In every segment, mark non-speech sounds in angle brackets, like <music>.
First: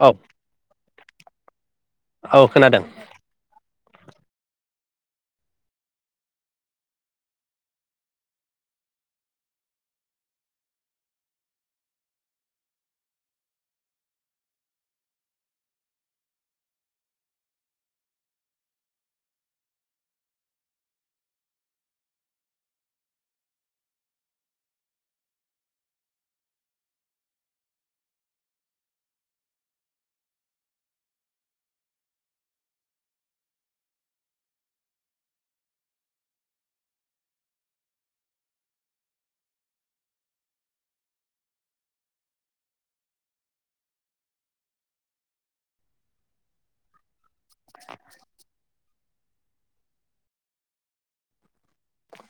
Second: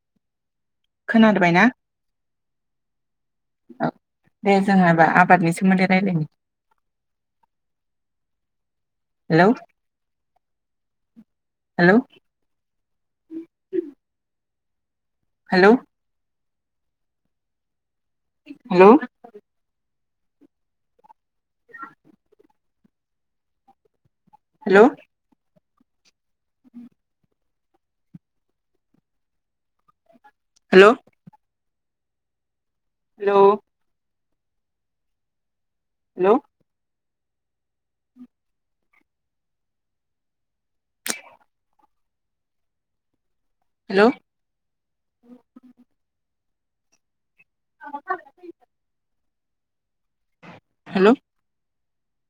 औ खोनाबाय ना? औ खोनादों। औ दे जोंहा बा आबादनि सोमोन्दै रायलायनो hello hello hello hello hello hello hello hello hello <unintelligible> hello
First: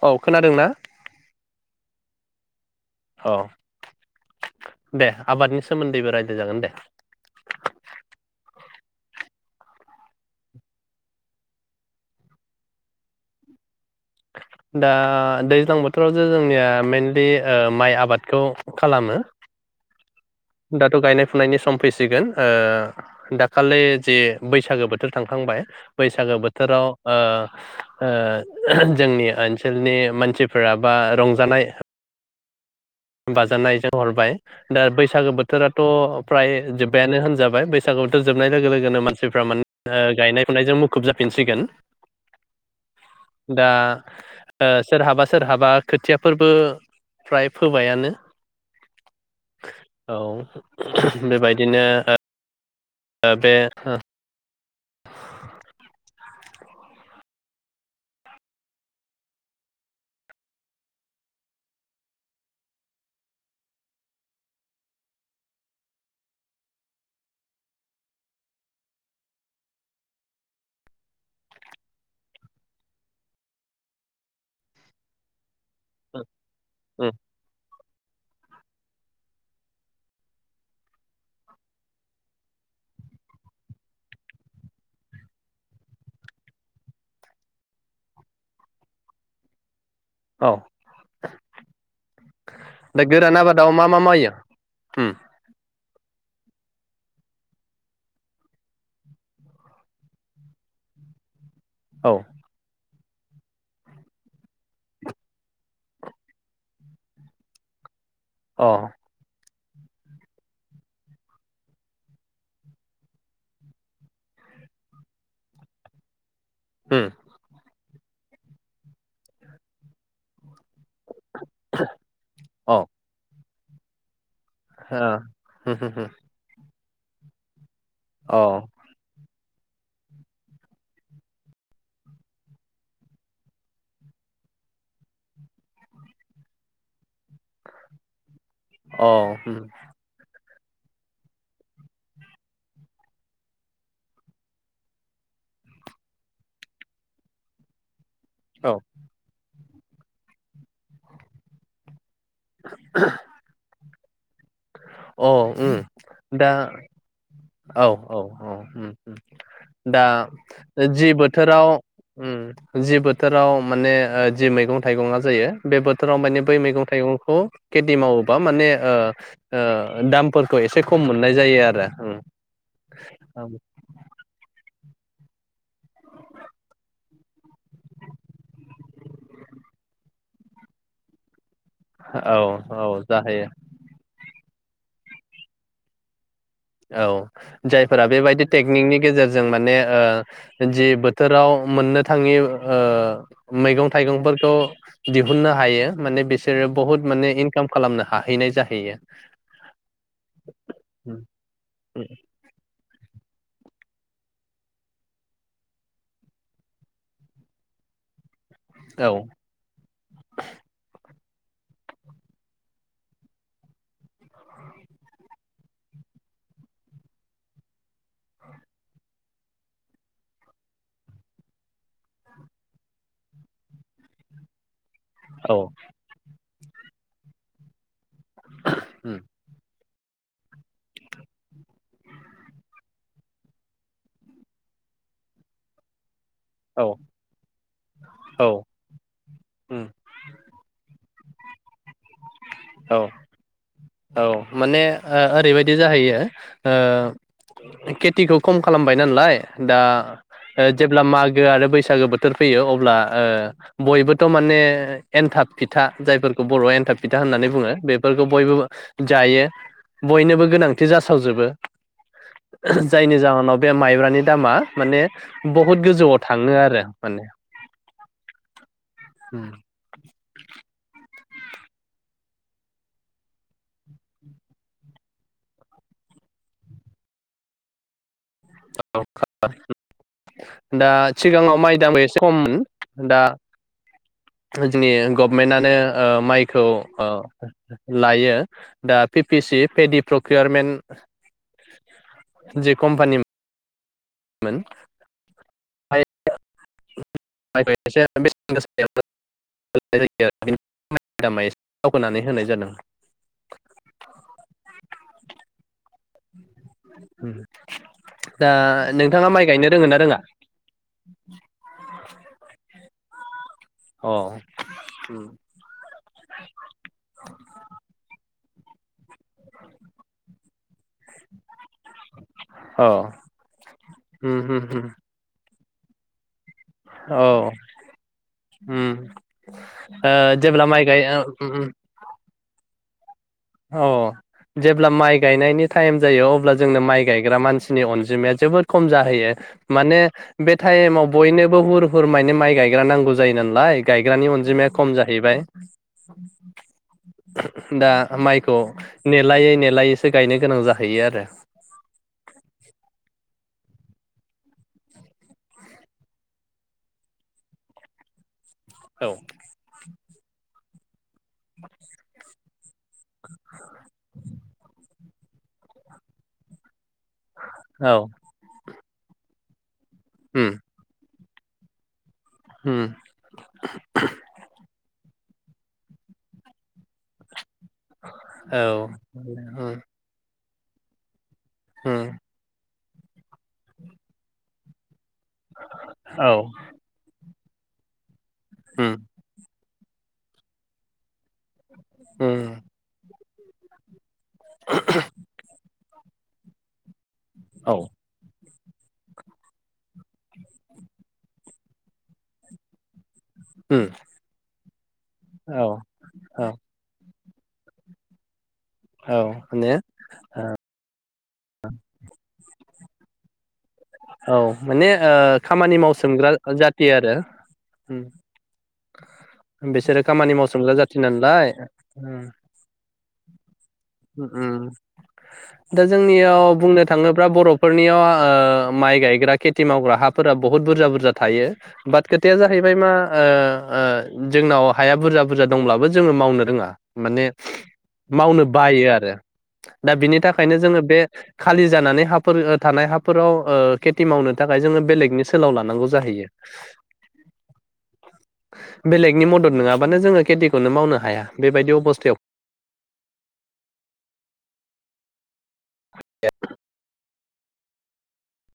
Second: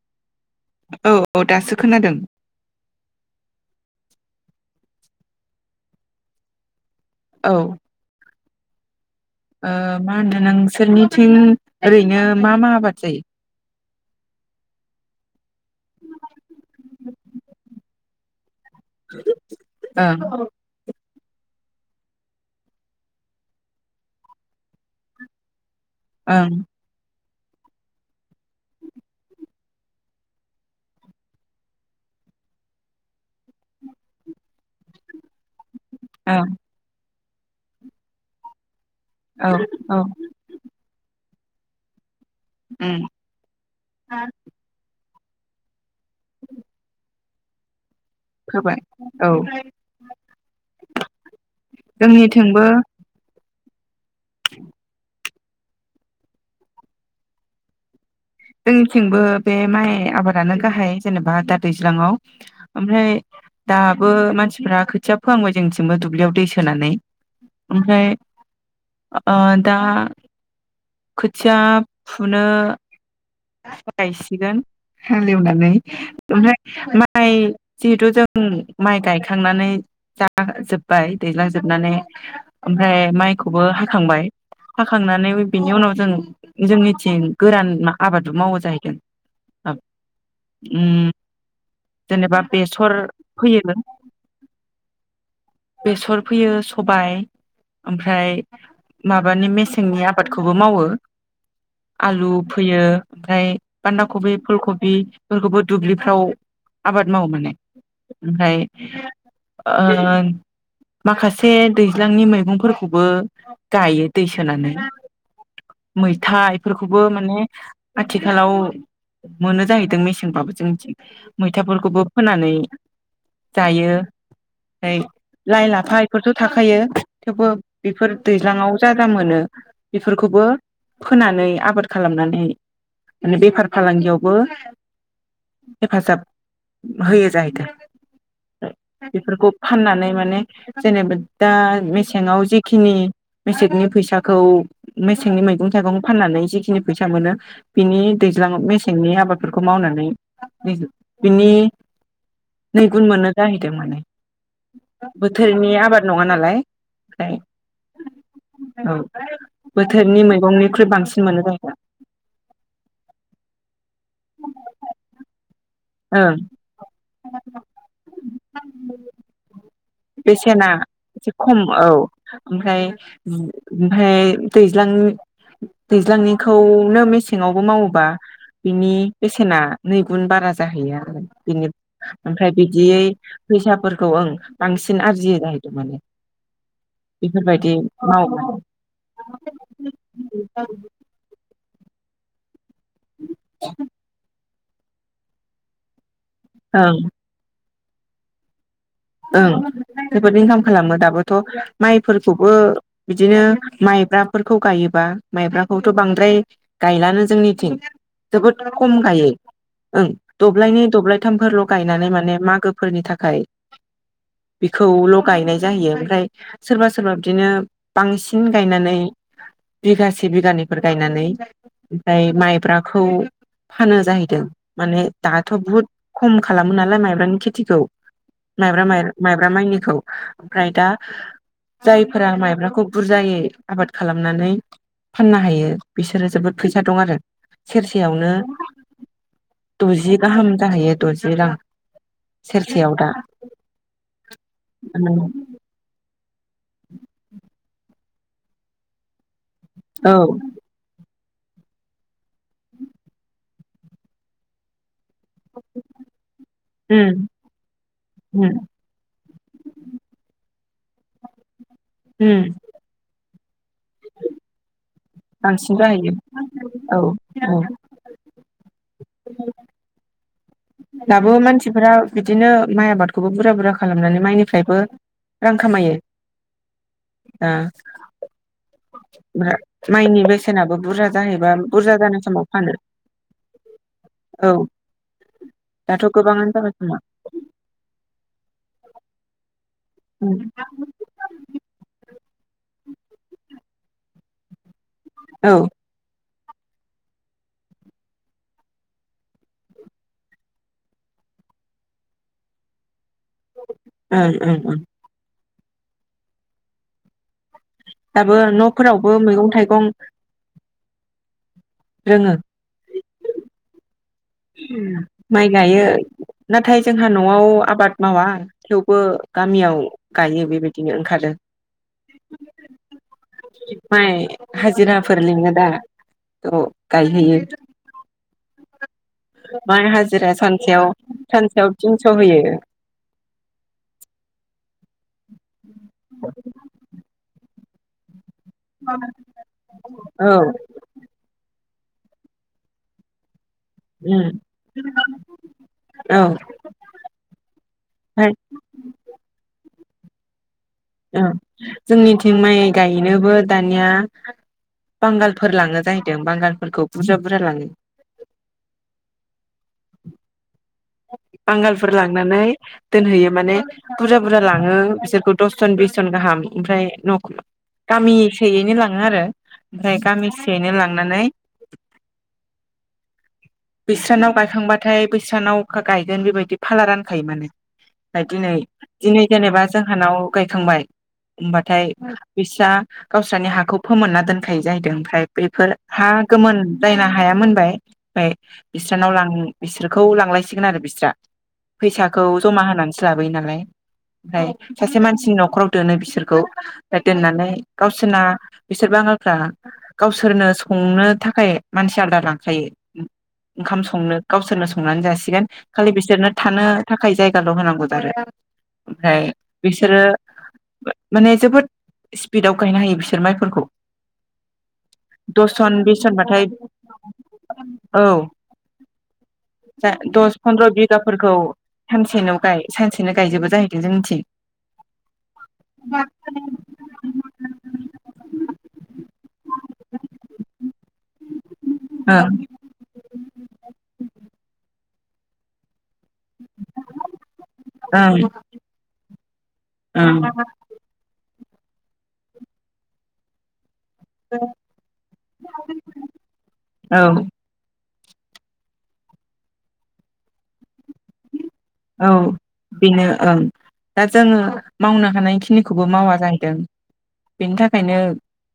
औ खोनादों ना? औ औ दासो खोनादों। औ दे आबादनि सोमोन्दै बा रायज्लाय जागोन दे। औ ओ मा होनो नोंसोरनिथिं ओरैनो मा मा आबाद जायो? दा दैज्लां बोथोराव जे जोंनिया मेनलि ऐ माइ आबादखौ खालामो। ओं दाथ' गायनाय फुनायनि सम फैसिगोन ओ दाखालि जे बैसागो बोथोर थांखांबाय। बैसागो ओं बोथोराव ओ ओ जोंनि ओनसोलनि मानसिफोरा बा रंजानाय बाजानायजों हरबाय दा बैसागो बोथोरा थ ओं फ्राय जोबबायानो हो जाबाय बैसागो बोथोर जोबनाय लोगो लोगो नो मानसिफ्रा औ मा औ ओ गायनाय फुनायजों मुखुब जा फिनसिगोन। उम दा ओ सोरहाबा सो सोरहाबा खोथियाफोरबो फ्राय फोबायानो फोबाय औ औ बेबायदिनो जोंनिथिंबो ओ बे <inaudible> जोंनिथिंबो बे माइ आबादानो गाहाइ जेनेबा दा दैज्लांआव ओमफ्राय दाबो मानसिफ्रा खोथिया फोहांबाय जोंनिथिंबो दुब्लियाव दै सोनानै ओमफ्राय दा खोथिया फुनो गायसिगोन हालेवनानै फ्राय उम माइ जिहेथु जों माइ गायखांनानै जाजोबबाय दैलांजोबनानै ओमफ्राय माइखौबो हाखांबाय हाखांनानै बिनि उनाव जों जोंनिथिं गोरान मा आबादबो मावा जाहैदों। औ औ जेनेबा बेसर दा गोरान आबादाव फोयो मा मा मावो? बेसर फोयो सबाय ओमफ्राय माबानि मेसेंनि आबादखौबो मावो। औ आलु ओमफ्राय बान्दा कबि फुल खबिफोरखौबो दुब्लिफ्राव आबाद मावो माने ओमफ्राय अ ओन माखासे दैज्लांनि मैगंफोरखौबो गायो दै सोनानैै मै था इफोरखौबो उम माने आथिखालाव मोनो जाहैदों मेसेंबाबो जोंनिथिं मैथाफोरखौबो फोनानै अ जायो फाय लाइ लाफा एफोरथ' थाखायो थेवबो बेफोर ओ दैज्लाङाव जागा मोनो बेफोरखौबो फोनानै आबाद खालामनानै नै माने बेफार फालांगियावबो हेफाजाब होयो जाहैदों बेफोरखौ होम फाननानै माने जेनेबा दा मेसेङाव जेखिनि मेसेंनि फैसाखौ मेसेंनि मैगं थाइगं फाननानै जिखिनि फैसा सा मोनो बिनि होम दैज्लाङाव अ उम औ मेसेंनि आबादफोर खौ मावनानै <unintelligible> बिनि नै गुन मोनो जाहैदों माने अ बोथोरनि आबाद नङा उम दा नालाय ओमफ्राय औ औ औ उम उम दा बोथोरनि मैगंनिख्रुइ जि बांसिन मोनो बोथोराव जाहैदों उम जि बोथोराव माने ओ जि मैगं थाइगंआ जायो बे बोथोराव ओं माने बै मैगं थाइगंखौ खेथि मावोबा माने ओ ओ दामफोरखौ बेसेना खम एसे मोननाय खम जायो औ आरो उम ओमफ्राय ओमफ्राय दैज दैज्लां दैज्लांनिखौनो मेसेङावबो मावोबा बिनि बेसेना नैगुन बारा जा जाहैयो आरो बिनि औ ओमफ्राय बिदियै औ जाहैयो फैसाफोरखौ ओं बांसिन आरजियो जाहैदों माने। औ बेफोरबायदि जायफोरा मावो बेबायदि टेकनिकनि गेजेरजों माने ओ जि बोथोराव मोननो थाङि ओ मैगं थाइगंफोरखौ दिहुननो हायो माने बिस सोरो ओं बहुत माने इनकाम खालामनो हाहैनाय जाहैयो। ओं जोबोद इनकाम खालामो दाबोथ' माइफोरखौबो बि दिनो माइब्राफोरखौ गायोबा माइब्राखौथ' बांद्राय गायलानो जोंनिथिं। जोबोद खम औ गायो ओं दब्लायनै दब्लाय थामफोरल' गायनानै माने मागोफोरनि थाखाय बेखौल' गायनाय जायो ओमफ्राय सोरबा सोरबा बिदिनो बांसिन गायनानै बिगासे बिगानैफोर गायनानै ओमफ्राय माइब्राखौ फानो जाहैदों। माने दाथ' औ बहुत खम खालामो नालाय माइब्रानि खेथिखौ माइब्रा उम माइब्रा माइनिखौ। ओमफ्राय दा जायफोरा माइब्राखौ बुरजायै आबाद खालामनानै फाननो हायो बिसोर सोरो जोबोद फैसा औ दं आरो सेरसेयावनो औ उम द'जि गाहाम जाहैयो। दजि रां। सेरसेयाव दा औ औ माने ओरैबायदि जाहै हैयो। ओ के थिखौ खम खालामबाय नालाय दा औ ओ जेब्ला मा गो आरो बैसागो बोथोर फैयो अब्ला बयबोथ' माने एनथाब फिथा जायफोरखौ बर'आ एनथाब फिथा उम होननानै बेफोरखौ उम बयबो जायो बयनो बो गोनांथि जासावजोबो। उम जायनि जाउन बे माइब्रानि दामा माने बांसिन बुहुत जाहैयो गोजौआव थाङो आरो औ माने। औ उम। दाबो मानसिफोरा बिदिनो माइ आबादखौबो बुरजा बुरजा खालामनानै माइनिफ्रायबो रां खामायो। माइनि बेसेनाबो दा बुरजा जाहैबा सिगाङाव माइ दाम बुरजा एसे जानाय समाव खममोन फानो दा औ जोंनि गभमेन्टनो दाथ' गोबाङानो माइखौ जाबाय खोमा ओ लायो। दा पिपतिसि पेडि औ प्रक्रियारमेन्ट जि कमपानि मोन। ओं <unintelligible> ओं ओं ओं। उम। दाबो न'फोरावबो मैगं गायनो रोङो थाइगं ना रोङा <inaudible> रोङो। अ माइ गायो नाथाय जोंहा न'आव आबाद मावा । थेवबो गामियाव गायो बेबायदि बिनो ओंखारदों अ माइ उम उम उम हाजिराफोर लिङो दा औ औ गायहैयो । उम माइ ओ हाजिरा जेब्ला माइ सानसेयाव गाय सानसेयाव थिनस' होयो । औ जेब्ला माइ गायनायनि टाइम जायो अब्ला जोंनो माइ गायग्रा मानसि मानसिनि अनजिमाया जोबोद खम जाहैयो माने औ बे टाइमाव बयनोबो हुर फोरमायनो माइ गायग्रा नांगौ जायो नालाय गायग्रानि उम अनजिमाया खम जाहैबाय औ दा ओमफ्राय माइखौ नेलायै नेलायै गायनो गोनां जाहैयो औ आरो जोंनिथिं माइ गायनोबो दानिया बांगालफोर लाङो जाहैदों बांगालफोरखौ बुरजा बुरजा लाङो औ । बांगालफोर लांनानै दोनहैयो माने बुरजा बुरजा लाङो बिसोरखौ दस जन बिस जन गाहाम ओमफ्राय न'खौ गामिसेयैनो लाङो आरो ओमफ्राय उम गामिसेयैनो लांनानै उम बिस्रानाव गायखांबा बेनिफ्राय बैस्रानाव गायगोन बेबायदि फाला रानखायो माने। ओमफ्राय दिनै औ दिनै जेनेबा उम जोंहानाव गायखांबाय होमबाथाय उम बैस्रा गावस्रानि हाखौ फोमोनना दोनखायो जाहैदों ओमफ्राय बेफोर हा औ गोमोन जायना हाया मोन बाय ओमफ्राय उम बिस्रानाव लां बिसोरखौ लांलायसिगोन आरो बिस्रा। फैसाखौ उम जमा होनानैसो ला बोयो नालाय फ्राय सासे मान न'खराव दोनो बिसोरखौ दोननानै गावसोना बिसोर बांगालफ्रा गावसोरनो संनो थाखाय मानसि आलदा लांखायो उम। ओंखाम उम संनो गावसोरनो संनानै जासिगोन औ खालि बिसोरनो औ थानो थाखाय जाय गाल' होनांगौ जारो औ ओमफ्राय माने बिसोरो मा-माने जोबोद स्पिडाव गायनो हायो बिसोर माइफोरखौ। औ माने ओ दस खामानि जन बिस मावसोमग्रा जनबाथाय जाथि आरो औ उम जा बिसोरो खामानि दस फन्द्र मावसोमग्रा जाथि नालाय उम। बिदिनो गायजोबो जायो उम उम। दा जोंनियाव बुंनो थाङोब्ला बर'फोरनियाव ओ माइ गायग्रा खेथि मावग्रा हाफोरा बहुत बुरजा बुरजा थायो बाट खोथाया ओं जाहैबाय मा ओ ओ जोंनाव हाया बुरजा बुरजा दंब्लाबो जोङो मावनो रोङा माने ओं ओं मावनो बायो आरो दा बिनि थाखायनो जोङो बे खालि जानानै हाफोरो ओ थानाय हाफोराव ओ खेथि मावनो थाखाय जोङो बेलेगनि सोलाव लानांगौ जाहैयो। औ बेलेगनि मदद नङाबानो जोङो खेतिखौनो मावनो हाया। बेबायदि औ अबस्थायाव बेनो ओं। दा जोङो मावनो हानाय खि निखौबो मावा जाहैदों। बेनि थाखायनो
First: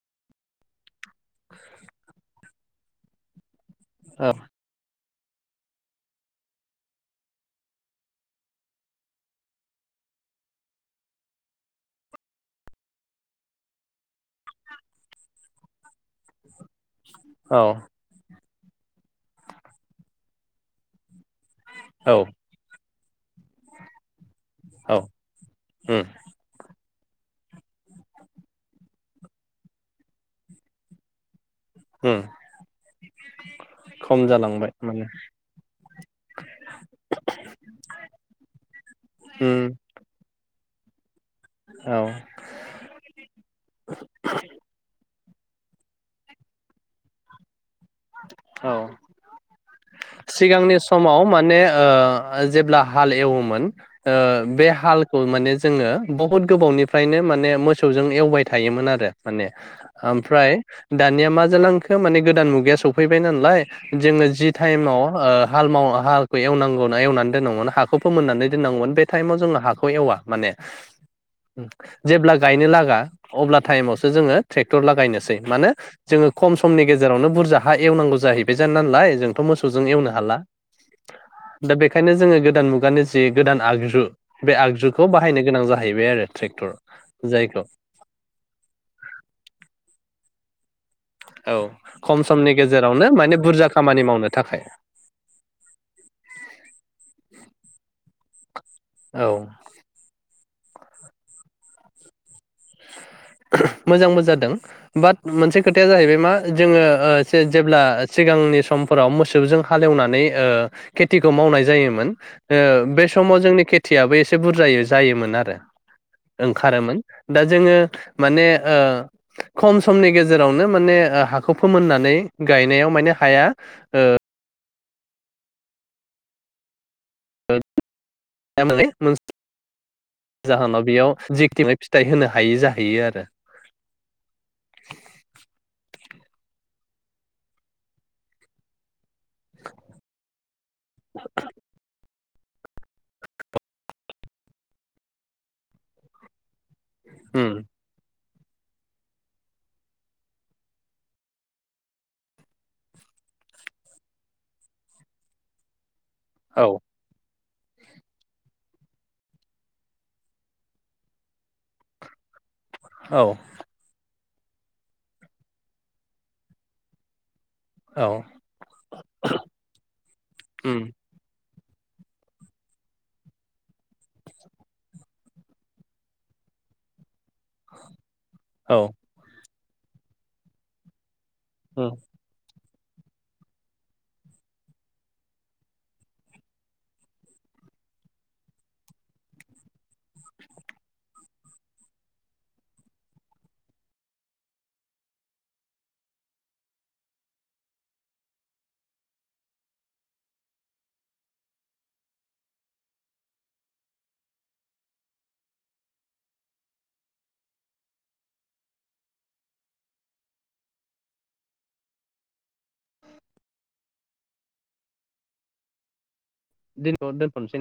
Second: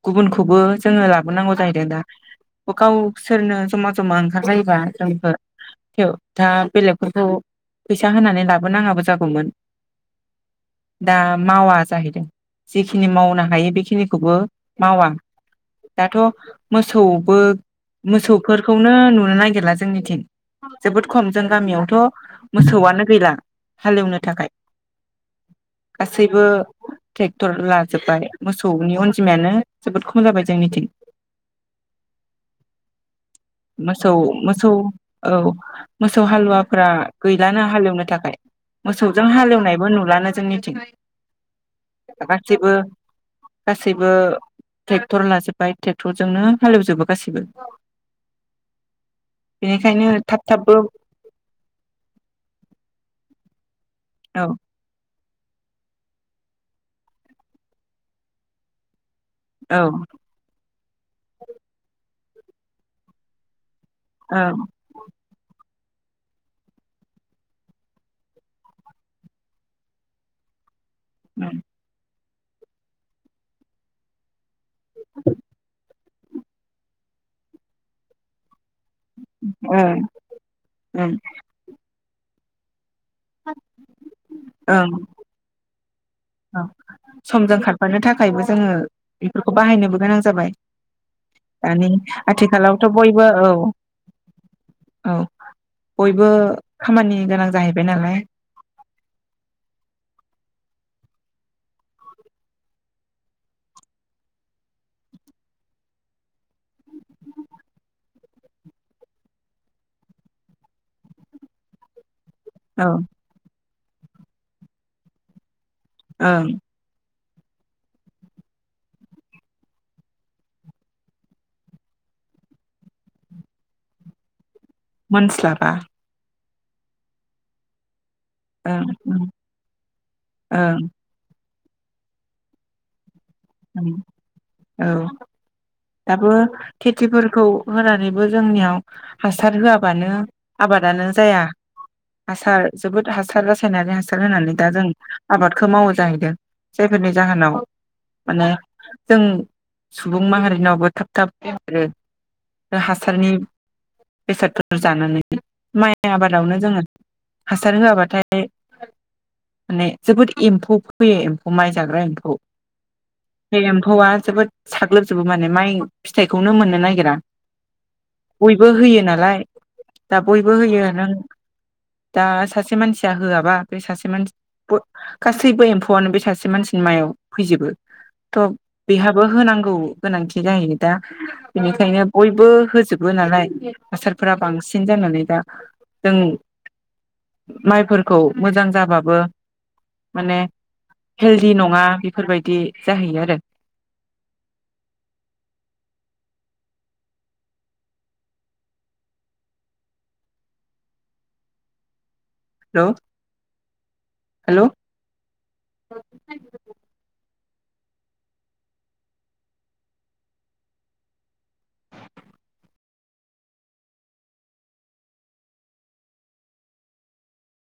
गुबुनखौबो जोङो लाबोनांगौ जाहैदोंदा अ गावसोरनो जमा जमा औ ओंखारलायोबा जों ओ थेव दा बेलेगफोरखौ फैसा होनानै लाबोनाङाबो जागौमोन दा मावा जाहैदों जेखिनि मावनो हायो बेखिनिखौबो मावा दाथ' मोसौबो मोसौ फोरखौनो नुनो नागिरला जोंनिथिं जोबोद खम जोहानि औ गामियावथ' मोसौआनो गैला हालेवनो थाखाय। औ उम गासैबो ट्रेक्टर लाजोबबाय मोसौनि अनजिमायानो जोबोद खम जाबाय जोंनिथिं । उम मोसौ खम मोसौ जालांबाय माने औ मोसौ हालुवाफ्रा गैलानो हालेवनो थाखाय मोसौजों उम हालेवनायबो नुलानो जोंनि औ <unintelligible> गासैबो गासैबो टेक टर लाजोब्बाय ट्रेक्टर जजोंनो हालेवजोबबो गासैबो । औ थाब थाबबो सिगांनि समाव माने ओ जेब्ला हाल एवोमोन ओ औ बे हाल औ माने जोङो बहुत गोबावनिफ्रायनो माने मोसौजों एवबाय थायोमोन आरो माने ओं ओमफ्राय दानिया मा जालांखो माने गोदान मुगा सौफैबाय नालाय जोङो जि ओं टाइमाव ओ हाल माव हालखै एवनांगौ एवनानै दोननांगौमोन हाखौ फोमोननानै दोननांगौमोन बे टाइमाव जोङो हाखौ एवा माने जेब लाख गायनो लागा अब्ला टाइमावसो जोङो ट्रेक्टर लागायनोसै माने जोङो खम समनि गेजेरावनो बुरजा हा एवनांगौ जाहैब बेजान नालाय जोंथ' मोसजों ओं एवनो हाला दा बेनिखायनो जोङो दान मुगानिस जि गोदान आगजु बे आगजुखौ बाहायनो गोनां जा औ समजों खारफानो थाखायबो जोङो बेफोरखौ बाहायनोबो गोनां जाबाय औ दानि खम समनि आथिखालावथ' गेजेरावनो बयबो माने औ बुरजा खामानि मावनो थाखाय औ बयबो खामानि गोनां जाहैबाय नालाय । औ । मोजांबो जादों बाट मोनसे खोथाया जाहैबाय मा जोङो जेब्ला सिगांनि समफोराव मोसौजों हालेवनानै खेथिखौ मावनाय जायोमोन औ बे समाव जोंनि खेथ थियाबो एसे बुरजाय जायोमोन आरो । ओं ओंखारोमोन दा जोङो माने ओ खम समनि गेजेरावनो माने हाखौ फोमोननानै गायनायाव माने हाया ओ मोनस्लाबा <unintelligible> ओं ओं <unintelligible> ओं जाहोनाव बेयाव जि थिबाय फिथाइ होनो हायि जाहैयो आरो । औ दाबो खेथिफोरखौ होनानैबो जोंनियाव हासार होआबानो आबादानो जाया हासार जोबोद हासार रासायनारि हासार होनानै दा जों आबादखौ मावो जाहैदों जायफोरनि उम जाहोनाव माने जों सुबुं माहारिनावबो थाब थाब फेरो हासारनि बेसादफोर जानानै माइ माइ आबादावनो औ जोङो हासार होआबाथाय माने जोबोद एम्फौ फोैयो एम्फौ माइ जाग्रा एम्फौ औ बे एम्फौ आ जोबोद साग्लोबजोबो माने माइ फिथाइखौनो मोननो नागिरा औ बयबो होयो नालाय दा बयबो उम होयो नों दा सासे मानसिया होआबा बे सासे मानसि गासैबो एम्फौआनो बे सासे मानसिनि मायाव फैजोबो थ औ बेहाबो होनांगौ औ गोनांखि गायो दा उम बेनिखायनो बयबो जाबो नालाय हासारफोरा बांसिन जानानै दा जों माइफोरखौ मोजां जाबाबो माने हेलदि नङा फोरफोरबायदि जाहैयो आरो हेल हेल द दोनसै <unintelligible>